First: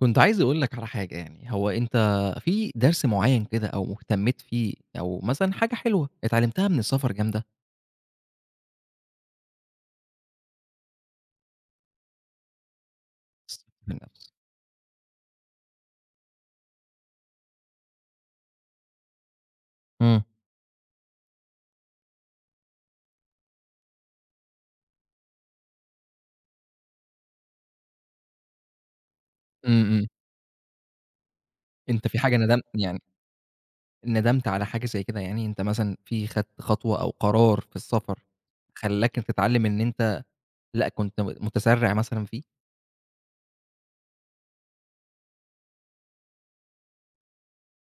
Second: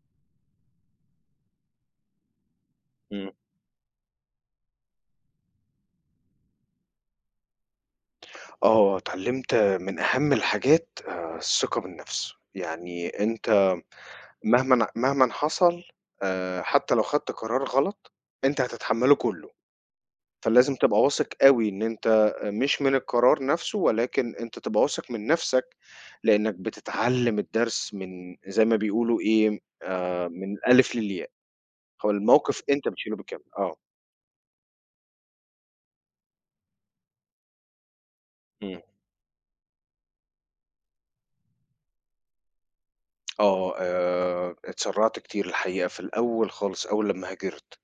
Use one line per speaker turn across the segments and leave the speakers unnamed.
كنت عايز أقول لك على حاجة يعني، هو أنت في درس
إمم.
معيّن كده أو اهتميت فيه أو مثلًا حاجة حلوة اتعلمتها من السفر جامدة؟
آه، اتعلّمت من أهم الحاجات الثقة بالنفس، يعني
الثقة
أنت
في النفس.
مهمًا حصل، حتى لو خدت قرار غلط، أنت هتتحمّله كُلّه،
إمم.
فلازم تبقى واثق أوي إن أنت مش من القرار نَفْسه ولكن أنت تبقى واثق من نَفْسك، لإنّك بتتعلّم الدرس من زي ما بيقولوا إيه،
إمم، إمم.
من الألِف للياء،
أنت
هو
في حاجة ندمت
الموقِف أنت
يعني،
بتشيله بالكامل، آه.
ندمت على حاجة زي كده يعني؟ أنت مثلًا في خدت خطوة أو قرار في السفر
إمم.
خلّاك إنت تتعلم إن أنت، لأ، كنت متسرع مثلًا فيه؟
اتسرّعت كتير الحقيقة في الأول خالص أول لمّا هاجرت.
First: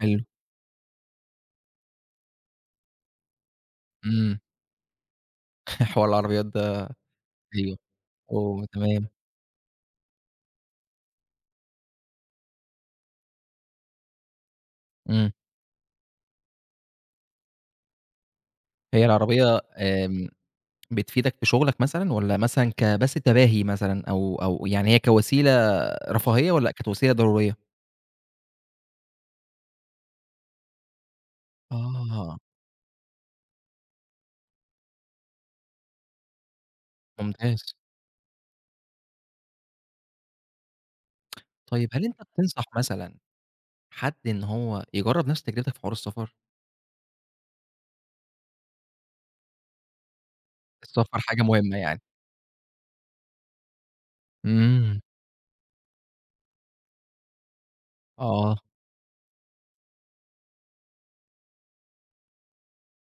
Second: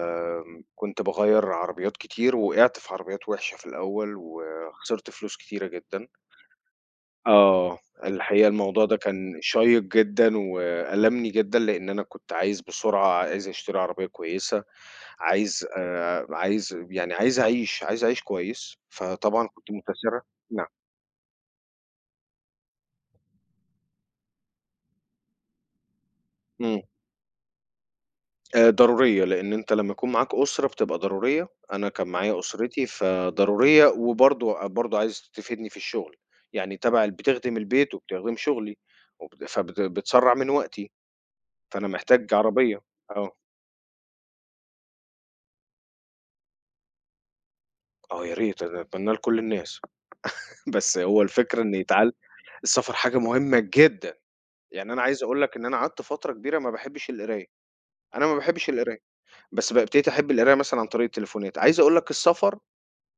حلو.
كنت باغيّر عربيات كتير، وقعت في عربيات وِحشة في الأول،
إمم.
وخسرت فلوس كتيرة جدًا.
حوار العربيات ده. أيوه.
آه. الحقيقة
أوه!
الموضوع ده
تمام.
كان شيّق جدًا، وألمني جدًا، لإن أنا كنت عايز بسرعة، عايز أشتري عربية كويسة،
إمم.
عايز يعني عايز أعيش، عايز أعيش كويس،
هي
فطبعًا
العربية
كنت متسرع. نعم.
بتفيدك في شغلك مثلًا، والّا مثلًا بس تباهي مثلًا، أو يعني هي كوسيلة رفاهية والّا
إمم.
كانت وسيلة ضرورية؟
ضرورية، لإن أنت لمّا يكون معاك أسرة بتبقى ضرورية، أنا كان
آه،
معايا أسرتي فضرورية، وبرضه عايزة تفيدني في الشغل، يعني تبع بتخدم
ممتاز.
البيت وبتخدم شغلي، وبت فبت بتسرّع من وقتي،
طيب
فأنا
هل أنت
محتاج
بتنصح
عربية.
مثلًا
آه،
حد إن هو يجرّب نفس تجربتك في حوار السفر؟
آه يا ريت أنا أتمناها لكل الناس، بس
السفر
هو
حاجة
الفكرة إن
مهمة يعني.
السفر حاجة مهمة جدًا، يعني
إمم،
أنا عايز أقول لك إن أنا قعدت فترة كبيرة ما باحبش القراية، أنا ما
آه.
باحبش القراية، بس بابتديت أحب القراية مثلًا عن طريق التليفونات، عايز أقول لك السفر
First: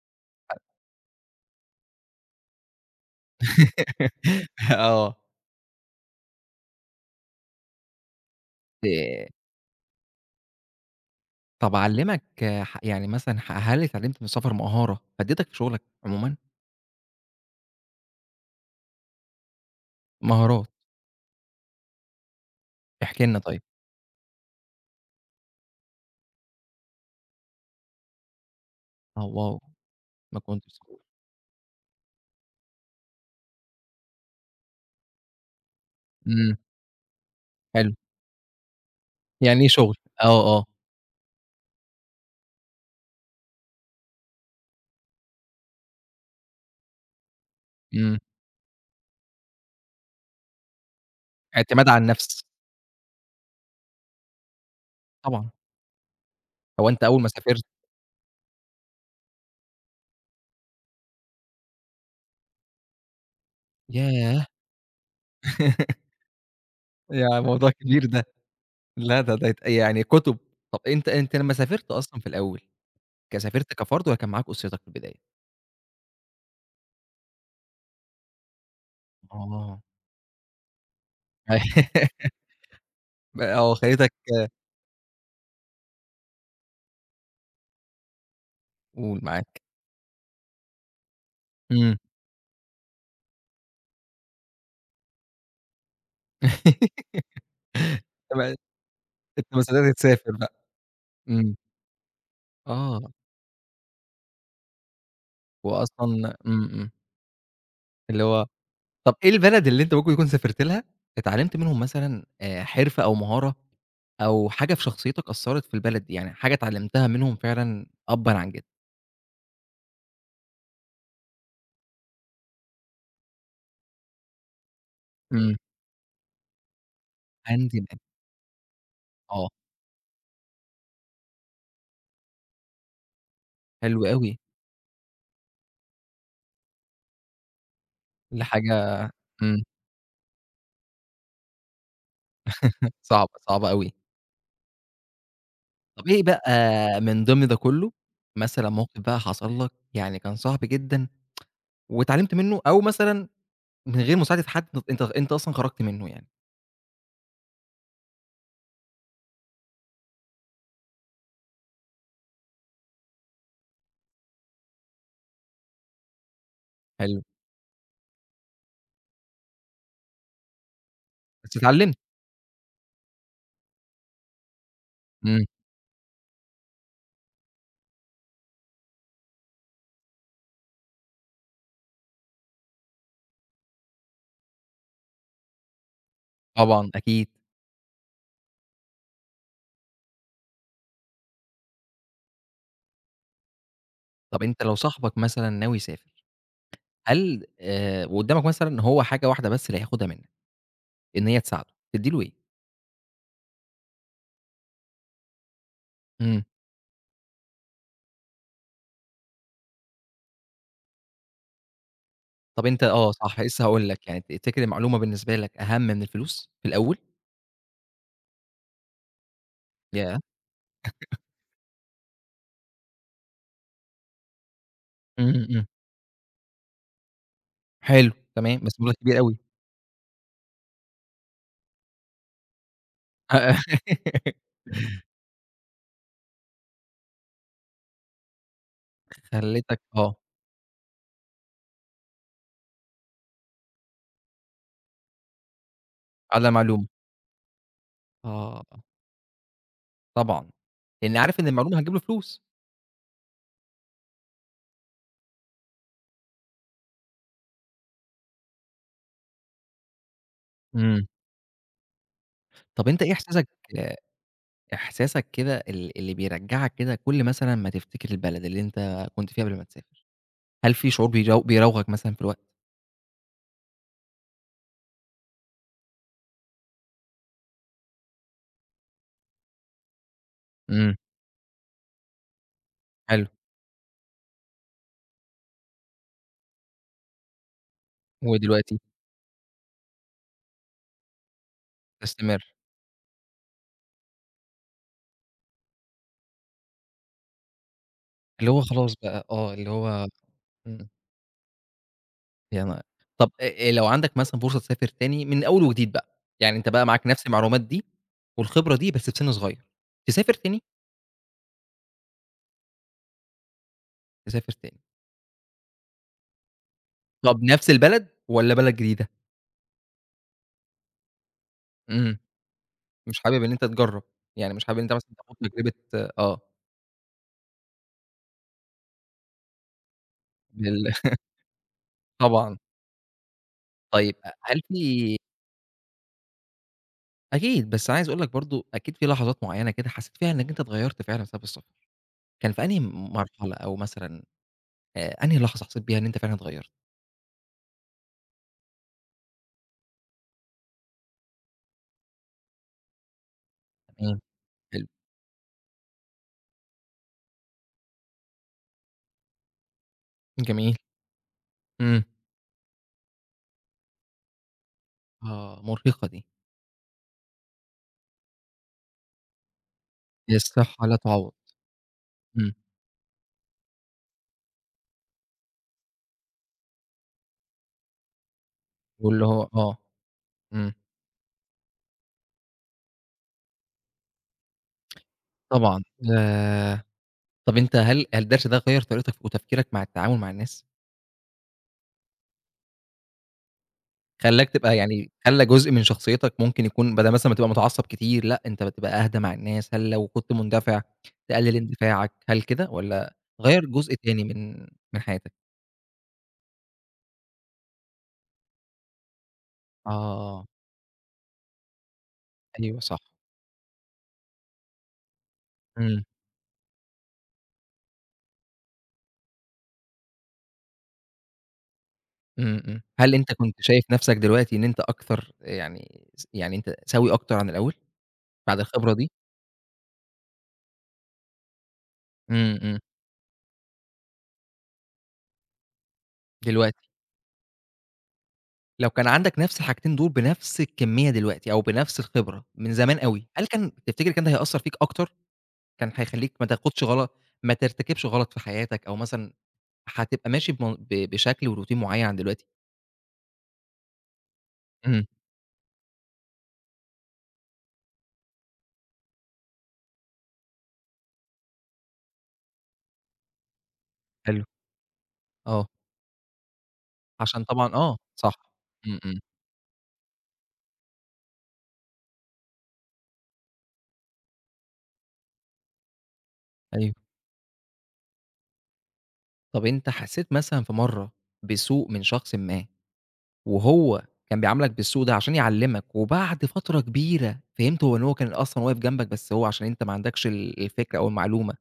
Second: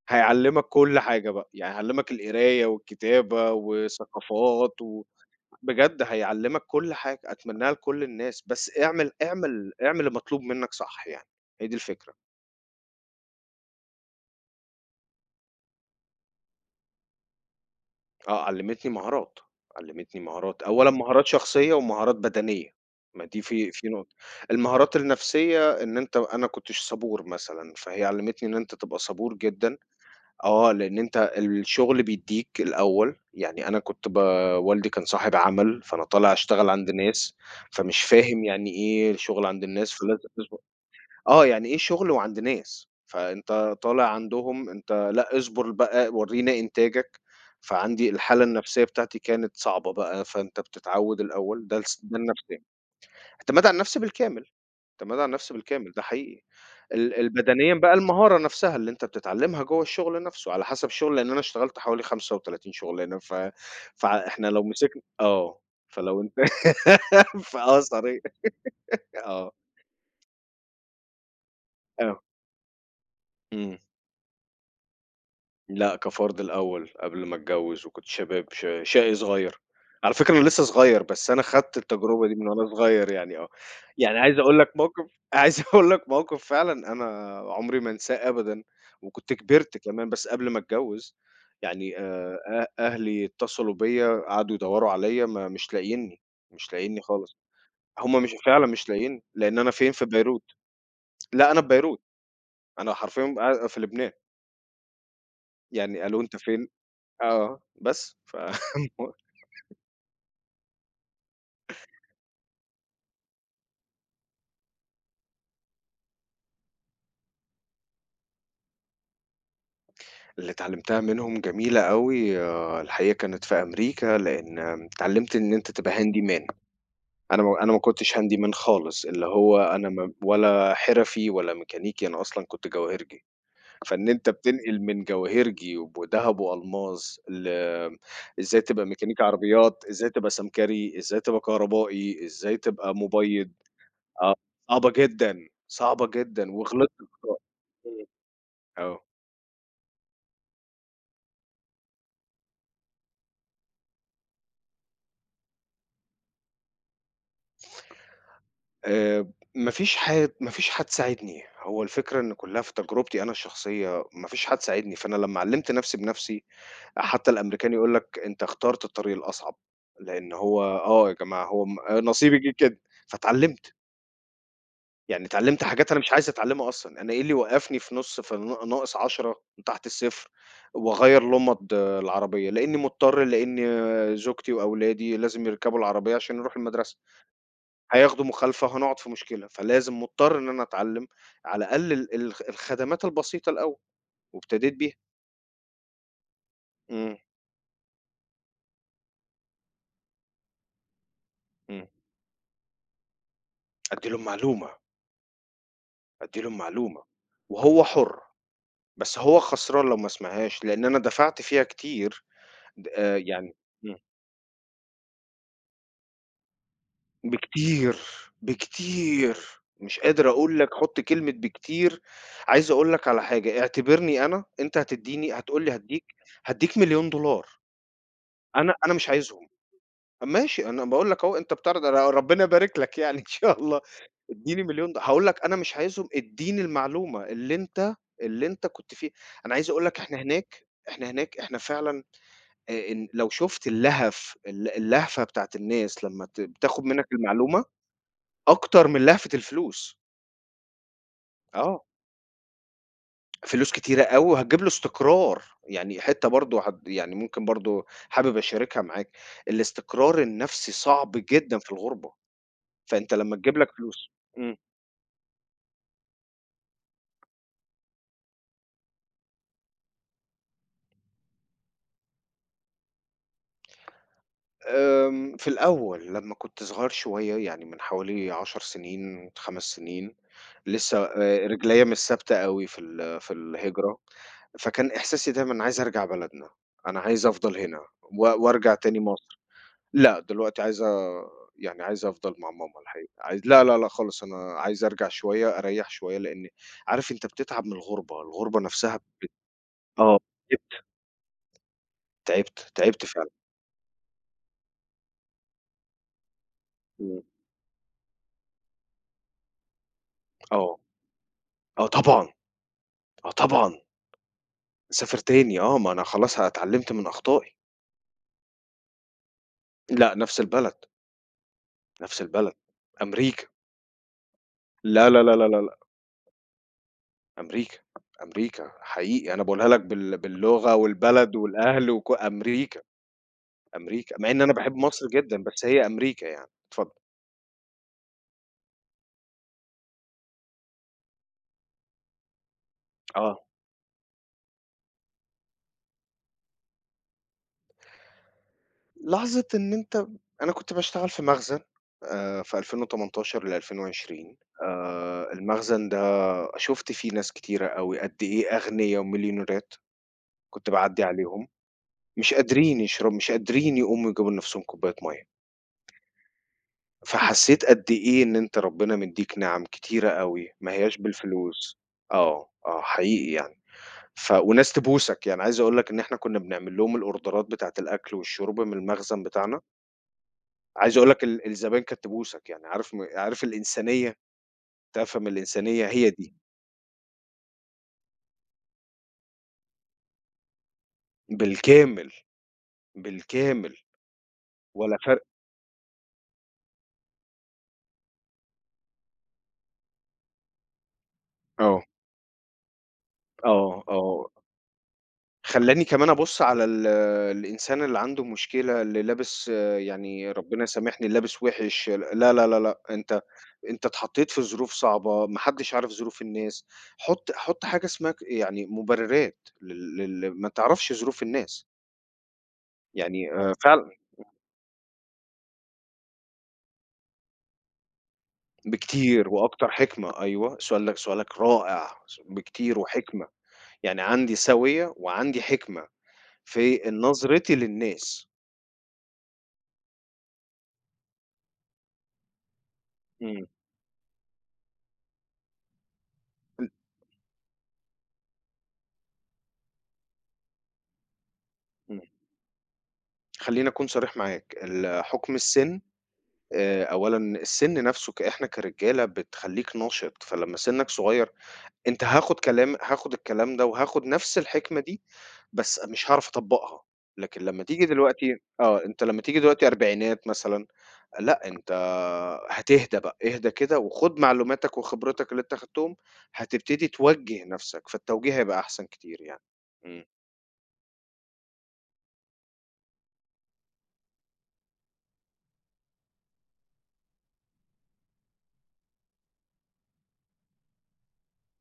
هيعلّمك كل حاجة بقى، يعني هيعلّمك القراية والكتابة وثقافات و
آه.
بجد هيعلّمك كل حاجة، أتمناها لكل الناس، بس
آآ
اعمل المطلوب منّك صح يعني، هي دي
طَب
الفكرة.
علّمك ح يعني مثلًا هل اتعلمت من السفر مهارة فادتك في شغلك عمومًا؟
آه، علّمتني مهارات، علّمتني مهارات،
مهارات،
أولًا مهارات شخصية ومهارات بدنية،
احكِ
ما
لنا
دي
طيب.
في نقطة. المهارات النفسية إن أنت أنا ما كنتش صبور مثلًا، فهي علّمتني إن أنت تبقى
آه،
صبور
واو!
جدًا،
ما
آه،
كنتش
لإن أنت الشغل بيدّيك الأول، يعني أنا كنت ب والدي كان صاحب عمل، فأنا طالع
إمم،
أشتغل عند ناس،
حلو.
فمش فاهم يعني إيه شغل
يعني
عند
إيه
الناس،
شغل؟
فلازم أصبر.
آه، آه.
آه، يعني إيه شغل وعند ناس؟ فأنت طالع عندهم أنت لأ، اصبر بقى، ورّينا إنتاجك، فعندي
إمم.
الحالة النفسية بتاعتي كانت صعبة بقى، فأنت بتتعوّد الأول،
اعتماد على
ده
النفس.
النفسية، اعتماد على النفس بالكامل. اعتماد على
طبعًا.
النفس بالكامل، ده حقيقي.
هو أنت أول ما سافرت،
البدنيًا بقى المهارة نفسها اللي أنت بتتعلمها جوّه الشغل نفسه، على حسب الشغل، لإن أنا اشتغلت حوالي 35 شغلانة، ف
ياه!
فإحنا لو مسكنا آه، فلو أنت
يا موضوع كبير
صريح.
ده، لا ده ده
آه،
يت يعني كُتب. طب أنت لمّا سافرت أصلًا
آه،
في الأول، سافرت
إمم.
كفرد والّا كان معاك أسرتك في البداية؟
لأ، كفرد الأول قبل ما أتجوّز وكنت شباب ش شقي صغير.
آه.
على فكرة أنا لسه صغير، بس أنا خدت التجربة دي من وأنا صغير يعني
ب
آه.
آه، خلّيتك
يعني عايز أقول لك موقف عايز أقول لك موقف فعلًا أنا عمري ما أنساه أبدًا
قُل
وكنت
معاك.
كبرت كمان، بس قبل ما أتجوّز.
إمم.
يعني أه أهلي اتصلوا بيّا قعدوا يدوّروا عليّا ما مش لاقيينّي، مش لاقيينّي خالص. هم مش
أنت ما
فعلًا مش لاقيينّي،
أنت
لإن
ما
أنا فين،
صدقت
في
تسافر
بيروت.
بقى.
لأ،
إمم.
أنا في بيروت. أنا
آه،
حرفيًا قاع في لبنان.
هو
يعني قالوا:
أصلًا.
"أنت
إمم،
فين؟"
إمم.
آه، بس
اللي
ف
هو طب إيه البلد اللي أنت ممكن تكون سافرت لها، اتعلمت منهم مثلًا حرفة أو مهارة أو حاجة في شخصيتك أثّرت في البلد دي، يعني حاجة اتعلمتها منهم فعلًا أبًا عن جدًا؟
اللي اتعلمتها منهم جميلة أوي آه، الحقيقة كانت في أمريكا، لإن اتعلمت إن
إمم.
أنت تبقى handyman. أنا ما
هانزل أ
كنتش handyman خالص، اللي
آه،
هو أنا ما ولا حرفي ولا ميكانيكي، أنا أصلًا كنت جواهرجي،
حلو
فإن أنت
أوي،
بتنقل من جواهرجي وذهب وألماس ل
دي
إزاي تبقى
حاجة.
ميكانيكي
إمم.
عربيات، إزاي تبقى سمكري، إزاي تبقى كهربائي، إزاي تبقى
صعبة،
مبيض،
صعبة أوي.
آه، صعبة جدًا، صعبة
طب إيه
جدًا وغلطت
بقى
في
من ضمن ده كلّه، مثلًا موقف
آه.
بقى حصل لك يعني كان صعب جدًا واتعلمت منه، أو مثلًا من غير مساعدة حد أنت أصلًا خرجت منه يعني؟
آآ ما فيش حد ساعدني، هو الفكرة إن كلّها في تجربتي أنا الشخصية، ما فيش حد ساعدني، فأنا لمّا علّمت نفسي بنفسي
حلو،
حتى الأمريكاني يقول لك أنت اخترت الطريق الأصعب، لإن هو آه يا جماعة
بس
هو م
اتعلمت.
آه، نصيبي جِه كده، فاتعلّمت، يعني
إمم.
اتعلّمت حاجات أنا مش عايز أتعلّمها أصلًا، أنا إيه اللي يوقّفني في نُص في ن ناقص 10 تحت الصفر وأغيّر لُمَض آه، العربية، لإني مضطر، لإن آه، زوجتي وأولادي لازم يركبوا العربية عشان يروحوا
طبعًا
المدرسة.
أكيد.
هياخدوا مخالفة، هنقعد في مشكلة، فلازم مضطر إن أنا أتعلّم على الأقل ال ال الخدمات البسيطة الأول،
طب أنت لو
وابتديت بيها.
صاحبك مثلًا ناوي يسافر،
إمم،
هل وقدّامك مثلًا هو حاجة واحدة بس اللي هياخدها منّك، إن هي تساعده،
إمم.
تدّي له إيه؟
أدّي لهم معلومة، أدّي
إمم.
لهم معلومة، وهو حُر، بس هو خسران لو ما سمعهاش، لإن أنا دفعت فيها كتير.
طب أنت،
د
آه، صح،
يعني
لسه هاقول
إمم،
لك، يعني تفتكر المعلومة بالنسبة لك أهم من الفلوس في الأول؟
بكتير، بكتير، مش
ياه!
قادر أقول لك حُط كلمة بكتير، عايز أقول لك على حاجة، اعتبرني أنا أنت هتدّيني
إمم،
هتقول
إمم.
لي هادّيك $1.000.000.
حلو، تمام،
أنا
بس مبلغ
أنا مش
كبير أوي.
عايزهم. ماشي، أنا باقول لك أهو أنت بتعرض أنا ربنا يبارك لك يعني إن شاء الله، ادّيني مليون د هاقول لك أنا مش عايزهم ادّيني المعلومة اللي أنت اللي أنت كنت فيه، أنا عايز
خلّتك
أقول لك
آه،
إحنا فعلًا، إن لو شُفت اللهفة بتاعة الناس لمّا ت
على
بتاخد
معلومة.
منّك المعلومة
آه،
أكتر من لهفة الفلوس،
طبعًا، لإن عارف إن المعلومة
آه،
هتجيب له فلوس.
فلوس كتيرة أوي وهتجيب له استقرار، يعني حتّة برضه هت يعني ممكن برضه حابب أشاركها معاك، الاستقرار النفسي
إمم.
صعب جدًا في الغُربة.
طب أنت إيه
فأنت لمّا
إحساسك،
تجيب لك
آه،
فلوس إمم.
إحساسك كده، اللي بيرجّعك كده كل مثلًا ما تفتكر البلد اللي أنت كنت فيها قبل ما تسافر؟ هل في شعور بيراوغك مثلًا في الوقت؟
في الأول لمّا كنت صغير شوية، يعني من حوالي 10 سنين، 5 سنين،
إمم.
لسه رجليّا مش ثابتة أوي في ال
حلو،
في الهجرة، فكان إحساسي دايمًا أنا عايز أرجع بلدنا، أنا عايز أفضل هنا و وأرجع
ودلوقتي
تاني مصر. لأ، دلوقتي عايز أ يعني عايز أفضل
تستمر.
مع ماما الحقيقة، عايز لا، لا، لا خالص، أنا عايز أرجع شوية، أريّح شوية، لإن عارف أنت بتتعب من الغربة،
اللي هو
الغربة
خلاص
نفسها
بقى.
بت
آه، اللي هو
آه،
إمم،
تعبت، تعبت،
يعني
تعبت
طب
فعلًا.
لو عندك مثلًا فرصة تسافر تاني من أول وجديد بقى، يعني أنت بقى معاك
إمم،
نفس المعلومات دي والخبرة دي بس في سِن صغير، تسافر تاني؟
آه، آه طبعًا. آه طبعًا،
تسافر تاني،
أسافر تاني آه، ما أنا خلاص اتعلّمت من
طب
أخطائي.
نفس البلد والّا بلد جديدة؟
لأ، نفس البلد،
إمم،
نفس البلد،
مش حابب
أمريكا.
إن أنت تجرّب، يعني مش حابب إن أنت مثلًا
لا، لا، لا،
تاخد
لا، لا،
تجربة.
لأ،
آه،
أمريكا، أمريكا حقيقي أنا باقولها لك باللغة
بال
والبلد والأهل وك
طبعًا.
أمريكا،
طيب،
أمريكا،
أ
مع إن أنا
هل
باحب مصر
في
جدًا، بس هي أمريكا يعني. اتفضل.
أكيد، بس عايز أقول لك برضه أكيد في لحظات معيّنة كده حسيت فيها إنك أنت اتغيّرت فعلًا بسبب السفر، كان في أنهي
آه.
مرحلة أو مثلًا أنهي لحظة حسيت بيها إن أنت فعلًا اتغيّرت؟
لحظة إن أنت أنا كنت باشتغل في مخزن في 2018
تمام،
ل2020.
حلو،
المخزن ده شُفت فيه ناس كتيرة أوي، قد إيه أغنيا ومليونيرات، كنت
جميل،
باعدّي عليهم.
إمم.
مش قادرين يقوموا يجيبوا لنفسهم كوباية مَيّة،
آه، مرهقة دي،
فحسيت قد إيه إن أنت ربنا مدّيك نِعَم كتيرة
هي
أوي، ما
الصحة لا
هياش
تعوّض.
بالفلوس. آه،
إمم.
آه حقيقي يعني. ف وناس تبوسك، يعني عايز أقول لك إن إحنا كنا بنعمل لهم الأوردرات بتاعة الأكل والشرب من المخزن
واللي هو
بتاعنا،
آه، إمم،
عايز أقول لك الزباين كانت تبوسك، يعني عارف الإنسانية، تفهم
طبعًا.
الإنسانية هي دي،
آآ طَب أنت، هل الدرس ده غيّر طريقتك وتفكيرك مع التعامل مع الناس؟
بالكامل، بالكامل،
خلّاك تبقى
ولا
يعني،
فرق
خلّى جزء من شخصيتك ممكن يكون بدل مثلًا ما تبقى متعصب كتير، لأ أنت بتبقى أهدى مع الناس، هل لو كنت مندفع تقلل
آه،
اندفاعك، هل كده والّا غيّر
آه،
جزء تاني
آه.
من حياتك؟
خلّاني كمان أبُص على الإنسان اللي عنده مشكلة، اللي لابس آه، يعني
آه،
ربنا يسامحني اللي لابس وِحِش، لا، لا، لا،
أيوه
لأ،
صح،
أنت اتحطّيت في ظروف صعبة، ما حدّش عارف
إمم.
ظروف الناس، حُط حُط حاجة اسمها يعني مُبررات لل لل ما تعرفش ظروف الناس،
إمم، إمم. هل أنت
يعني
كنت شايف
فعلًا
نَفْسك دلوقتي إن أنت أكتر، يعني يعني أنت سَوِي أكتر عن الأول بعد الخبرة دي؟
بكتير وأكتر حِكمة، أيوه، سؤالك رائع،
إمم، إمم.
بكتير وحِكمة، يعني عندي سَويّة وعندي حِكمة في
دلوقتي،
نظرتي للناس،
لو كان عندك نَفْس الحاجتين دول بنَفْس الكمّية دلوقتي أو بنَفْس الخبرة من زمان أوي، هل
إمم،
كان تفتكر كان ده هيأثّر فيك أكتر؟ كان هيخلّيك ما
إمم،
تاخُدش غلط، ما ترتكبش غلط في حياتك، أو مثلًا هتبقى ماشي بم ب بشكل وروتين
إمم.
معيّن عن دلوقتي؟
خلّيني أكون صريح معاك،
إمم،
حُكم السِن، أولًا السِن نَفْسه إحنا كرجالة بتخلّيك ناشط، فلمّا سِنّك صغير أنت هاخُد الكلام ده وهاخُد نَفْس
حلو.
الحكمة دي،
آه.
بس مش هاعرف أطبّقها، لكن
عشان
لمّا
طبعًا،
تيجي
آه، صح.
دلوقتي آه،
إمم،
أنت
إمم.
لمّا تيجي دلوقتي أربعينات مثلًا، لأ أنت هتهدى بقى، اهدى كده وخُد معلوماتك وخبرتك اللي أنت خدتهم، هتبتدي
أيوه.
توجّه نَفْسك، فالتوجيه هيبقى أحسن كتير يعني.
طَب أنت
إمم.
حسّيت مثلًا في مرّة بسوء من شخص ما، وهو كان بيعاملك بالسوء ده عشان يعلّمك، وبعد فترة كبيرة فهمت هو إن هو كان أصلًا واقف جنبك، بس هو عشان أنت ما عندكش الفكرة أو المعلومة،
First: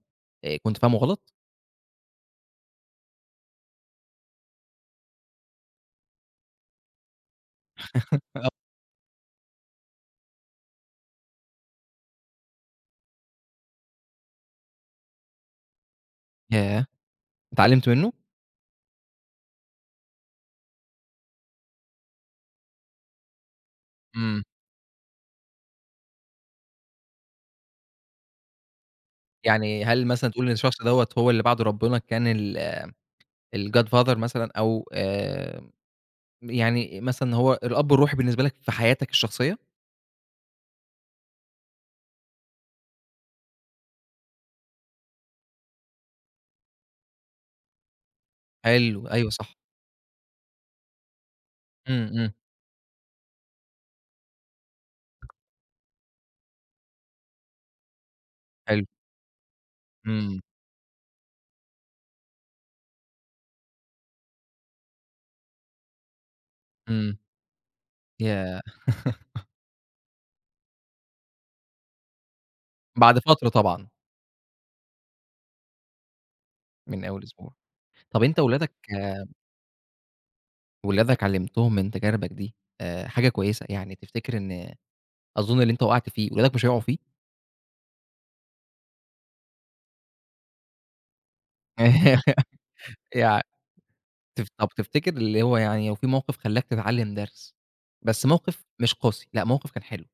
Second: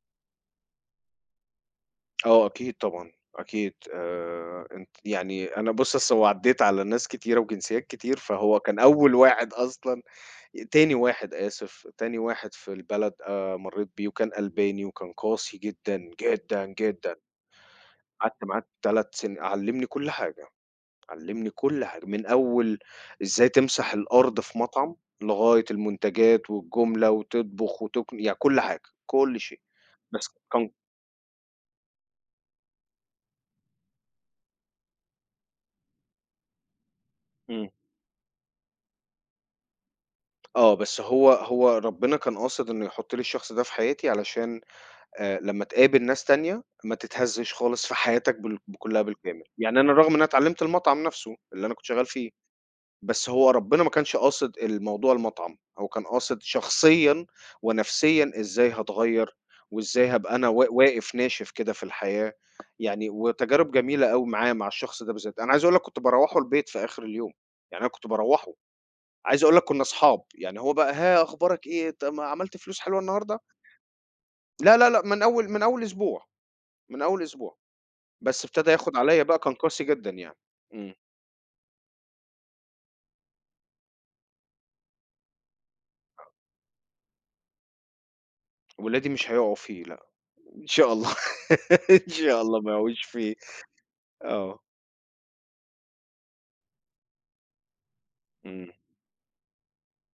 كنت فاهمه غلط؟
آه أكيد طبعًا، أكيد أنت يعني أنا بُص أصل هو عدّيت على ناس كتيرة وجنسيّات كتير، فهو كان أول واحد أصلًا تاني واحد آسف، تاني واحد في البلد مرّيت بيه وكان ألباني وكان قاسي جدًا، جدًا،
ياه!
جدًا،
اتعلّمت منه؟
قعدت معاه 3 سن علّمني كل حاجة، علّمني كل حاجة، من أول إزاي تمسح الأرض
إمم.
في مطعم، لغاية المنتجات والجملة وتطبخ وتكن يعني كل حاجة، كل شيء،
يعني هل
بس
مثلًا تقول إن
كان
الشخص دوّة هو اللي بعد ربنا كان الGod Father مثلًا، أو يعني مثلًا هو
إمم.
الأب الروحي بالنسبة لك في حياتك الشخصية؟
آه، بس هو ربنا كان قاصد إنه يحُط لي الشخص ده في حياتي علشان لمّا تقابل ناس تانية ما تتهزّش خالص في حياتك كلّها
حلو، أيوه
بالكامل،
صح.
يعني أنا رغم إن أنا اتعلّمت المطعم نَفْسه اللي أنا كنت شغّال
إمم،
فيه،
إمم.
بس هو ربنا ما كانش قاصد الموضوع المطعم، هو كان قاصد شخصيًا ونفسيًا إزاي
حلو.
هاتغيّر وإزاي هابقى
إمم،
أنا واقف ناشف كده في الحياة، يعني وتجارب جميلة أوي معاه، مع الشخص ده بالذات. أنا عايز أقول لك كنت باروّحه البيت في آخر
إمم.
اليوم، يعني أنا كنت باروّحه.
ياه!
عايز أقول لك كنا أصحاب، يعني هو بقى ها أخبارك إيه؟ طب ما عملت فلوس حلوة
بعد
النهارده؟
فترة طبعًا،
لا، لا، لأ، من أول أسبوع، من
من
أول
أول أسبوع.
أسبوع،
طَب أنت،
بس ابتدى ياخد عليَّ بقى كان قاسي جدًا يعني، إمم،
ولادك علّمتهم من تجاربك دي حاجة كويسة، يعني تفتكر إن، أظن اللي أنت وقعت فيه ولادك مش هيقعوا فيه؟
ولادي مش هيقعوا فيه لأ، إن شاء الله إن شاء الله ما يقعوش فيه،
يع تف
آه،
طب تفتكر، اللي هو يعني لو في موقف خلّاك تتعلّم درس، بس موقف
إمم،
مش قاسي، لأ موقف كان حلو،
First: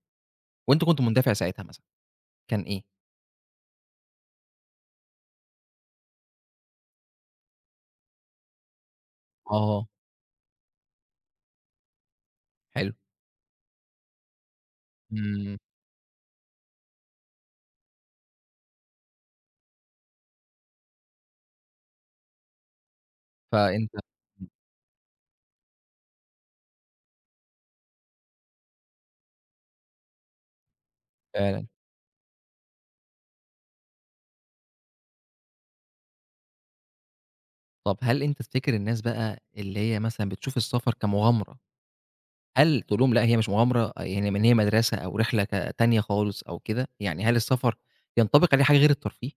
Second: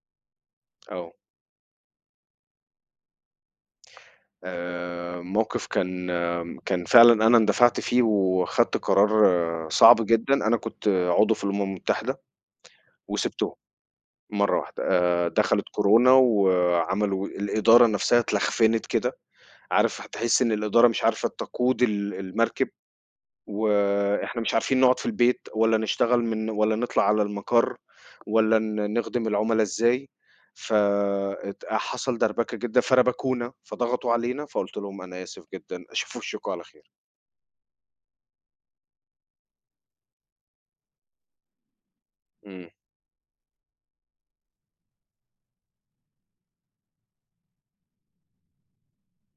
وأنت كنت
آه،
مندفع ساعتها مثلًا، كان إيه؟
موقف كان آه، كان فعلًا أنا اندفعت فيه وخدت قرار آه،
آه،
صعب جدًا، أنا كنت عضو في الأمم المتحدة
حلو،
وسِبتهم مرة واحدة،
إمم.
دخلت كورونا وعملوا الإدارة نفسها اتلخفنت كده عارف هتحس إن الإدارة مش عارفة تقود المركب،
فأنت.
وإحنا
إمم،
مش عارفين نقعد في البيت والّا نشتغل من والّا نطلع على المَقَر والّا نخدم العُملا إزاي، ف ات
فعلًا.
حصل دربكة جدًا، فربكونا، فضغطوا علينا، فقُلت لهم: "أنا آسف جدًا، شوفوا وشكم على خير."
طب هل أنت تفتكر الناس بقى اللي هي مثلًا بتشوف السفر كمغامرة،
إمم.
هل تقول لهم لأ هي مش مغامرة، آه، يعني إن هي مدرسة أو رحلة تانية خالص أو كده، يعني هل السفر ينطبق عليه حاجة غير الترفيه؟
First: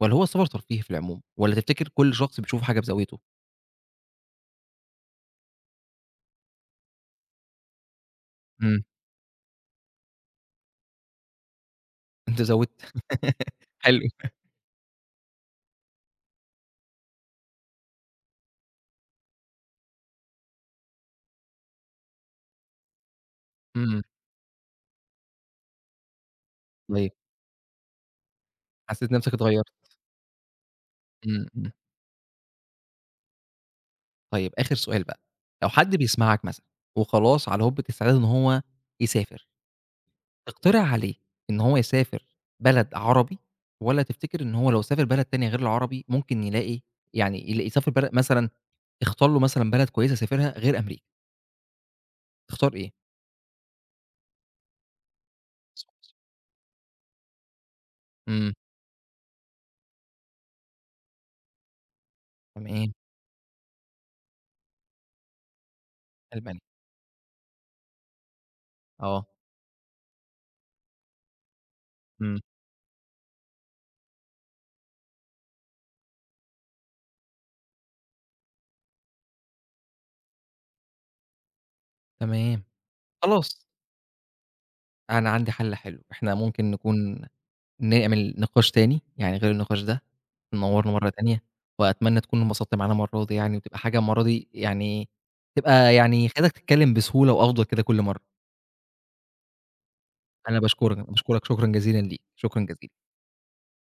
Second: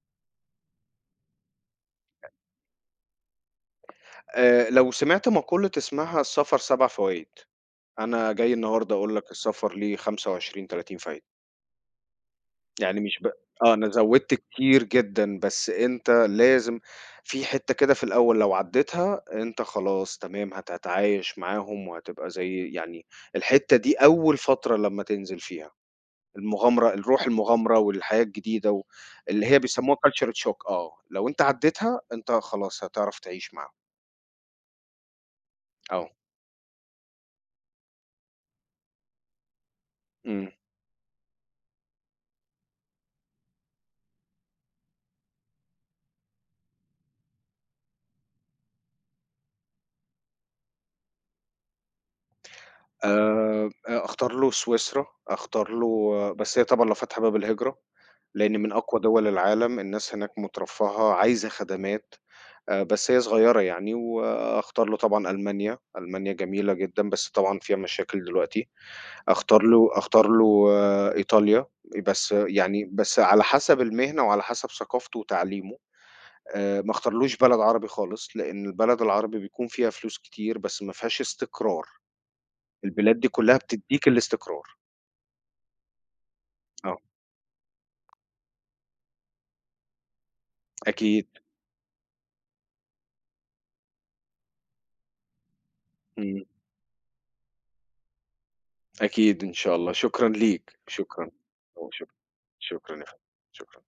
والّا هو السفر ترفيهي في العموم؟ والّا تفتكر كل شخص بيشوف حاجة بزاويته؟
لو سمعت مقولة اسمها السفر 7 فوايد، أنا جاي
إمم.
النهارده أقول لك السفر ليه 25، 30 فايدة.
أنت زاوِدت.
يعني مش ب آه، أنا
حلو.
زوّدت كتير جدًا، بس أنت لازم في حتّة كده في الأول لو عدّيتها أنت خلاص تمام، هتتعايش معاهم وهتبقى زي يعني الحتّة دي
إمم.
أول فترة لمّا تنزل فيها،
طيب،
الروح المغامرة والحياة الجديدة و
حسّيت نَفْسك
اللي هي
اتغيّرت.
بيسموها culture shock آه، لو أنت
إمم، إمم.
عدّيتها أنت خلاص هتعرف تعيش معاهم،
طيب، آخر سؤال بقى، لو حد
آه،
بيسمعك مثلًا وخلاص على هُبة استعداد إن هو يسافر،
إمم.
تقترح عليه إن هو يسافر بلد عربي، والّا تفتكر إن هو لو سافر بلد تانية غير العربي ممكن يلاقي، يسافر بلد مثلًا، اختار له مثلًا بلد كويسة يسافرها غير أمريكا، تختار إيه؟
أختار له سويسرا، أختار له بس هي طبعًا لو فاتحة باب الهجرة،
إمم.
لإن من أقوى دول العالم، الناس هناك مترفهة، عايزة خدمات،
تمام،
بس هي صغيرة يعني، وأختار له طبعًا ألمانيا، ألمانيا
ألمانيا.
جميلة جدًا، بس طبعًا فيها مشاكل دلوقتي،
آه.
أختار له آه، إيطاليا، بس
إمم.
يعني بس على حسب المهنة وعلى حسب ثقافته وتعليمه، ما أختارلوش بلد عربي خالص، لإن البلد العربي بيكون فيها فلوس كتير، بس ما فيهاش استقرار.
تمام.
البلاد دي كلّها
خلاص،
بتدّيك الاستقرار،
أنا عندي حَل حلو، إحنا ممكن
آه،
نعمل نقاش تاني، يعني غير النقاش ده، تنوّرنا مرّة
أكيد،
تانية، وأتمنى تكون انبسطت معانا المرّة دي، يعني تبقى يعني
إمم،
خلّيتك تتكلّم بسهولة وأفضل كده كل مرّة.
أكيد إن شاء الله، شكرًا
أنا
ليك،
باشكرك،
شكرًا،
شكرًا جزيلًا
شكرًا،
ليك، شكرًا جزيلًا.
شكرًا يا فندم، شكرًا.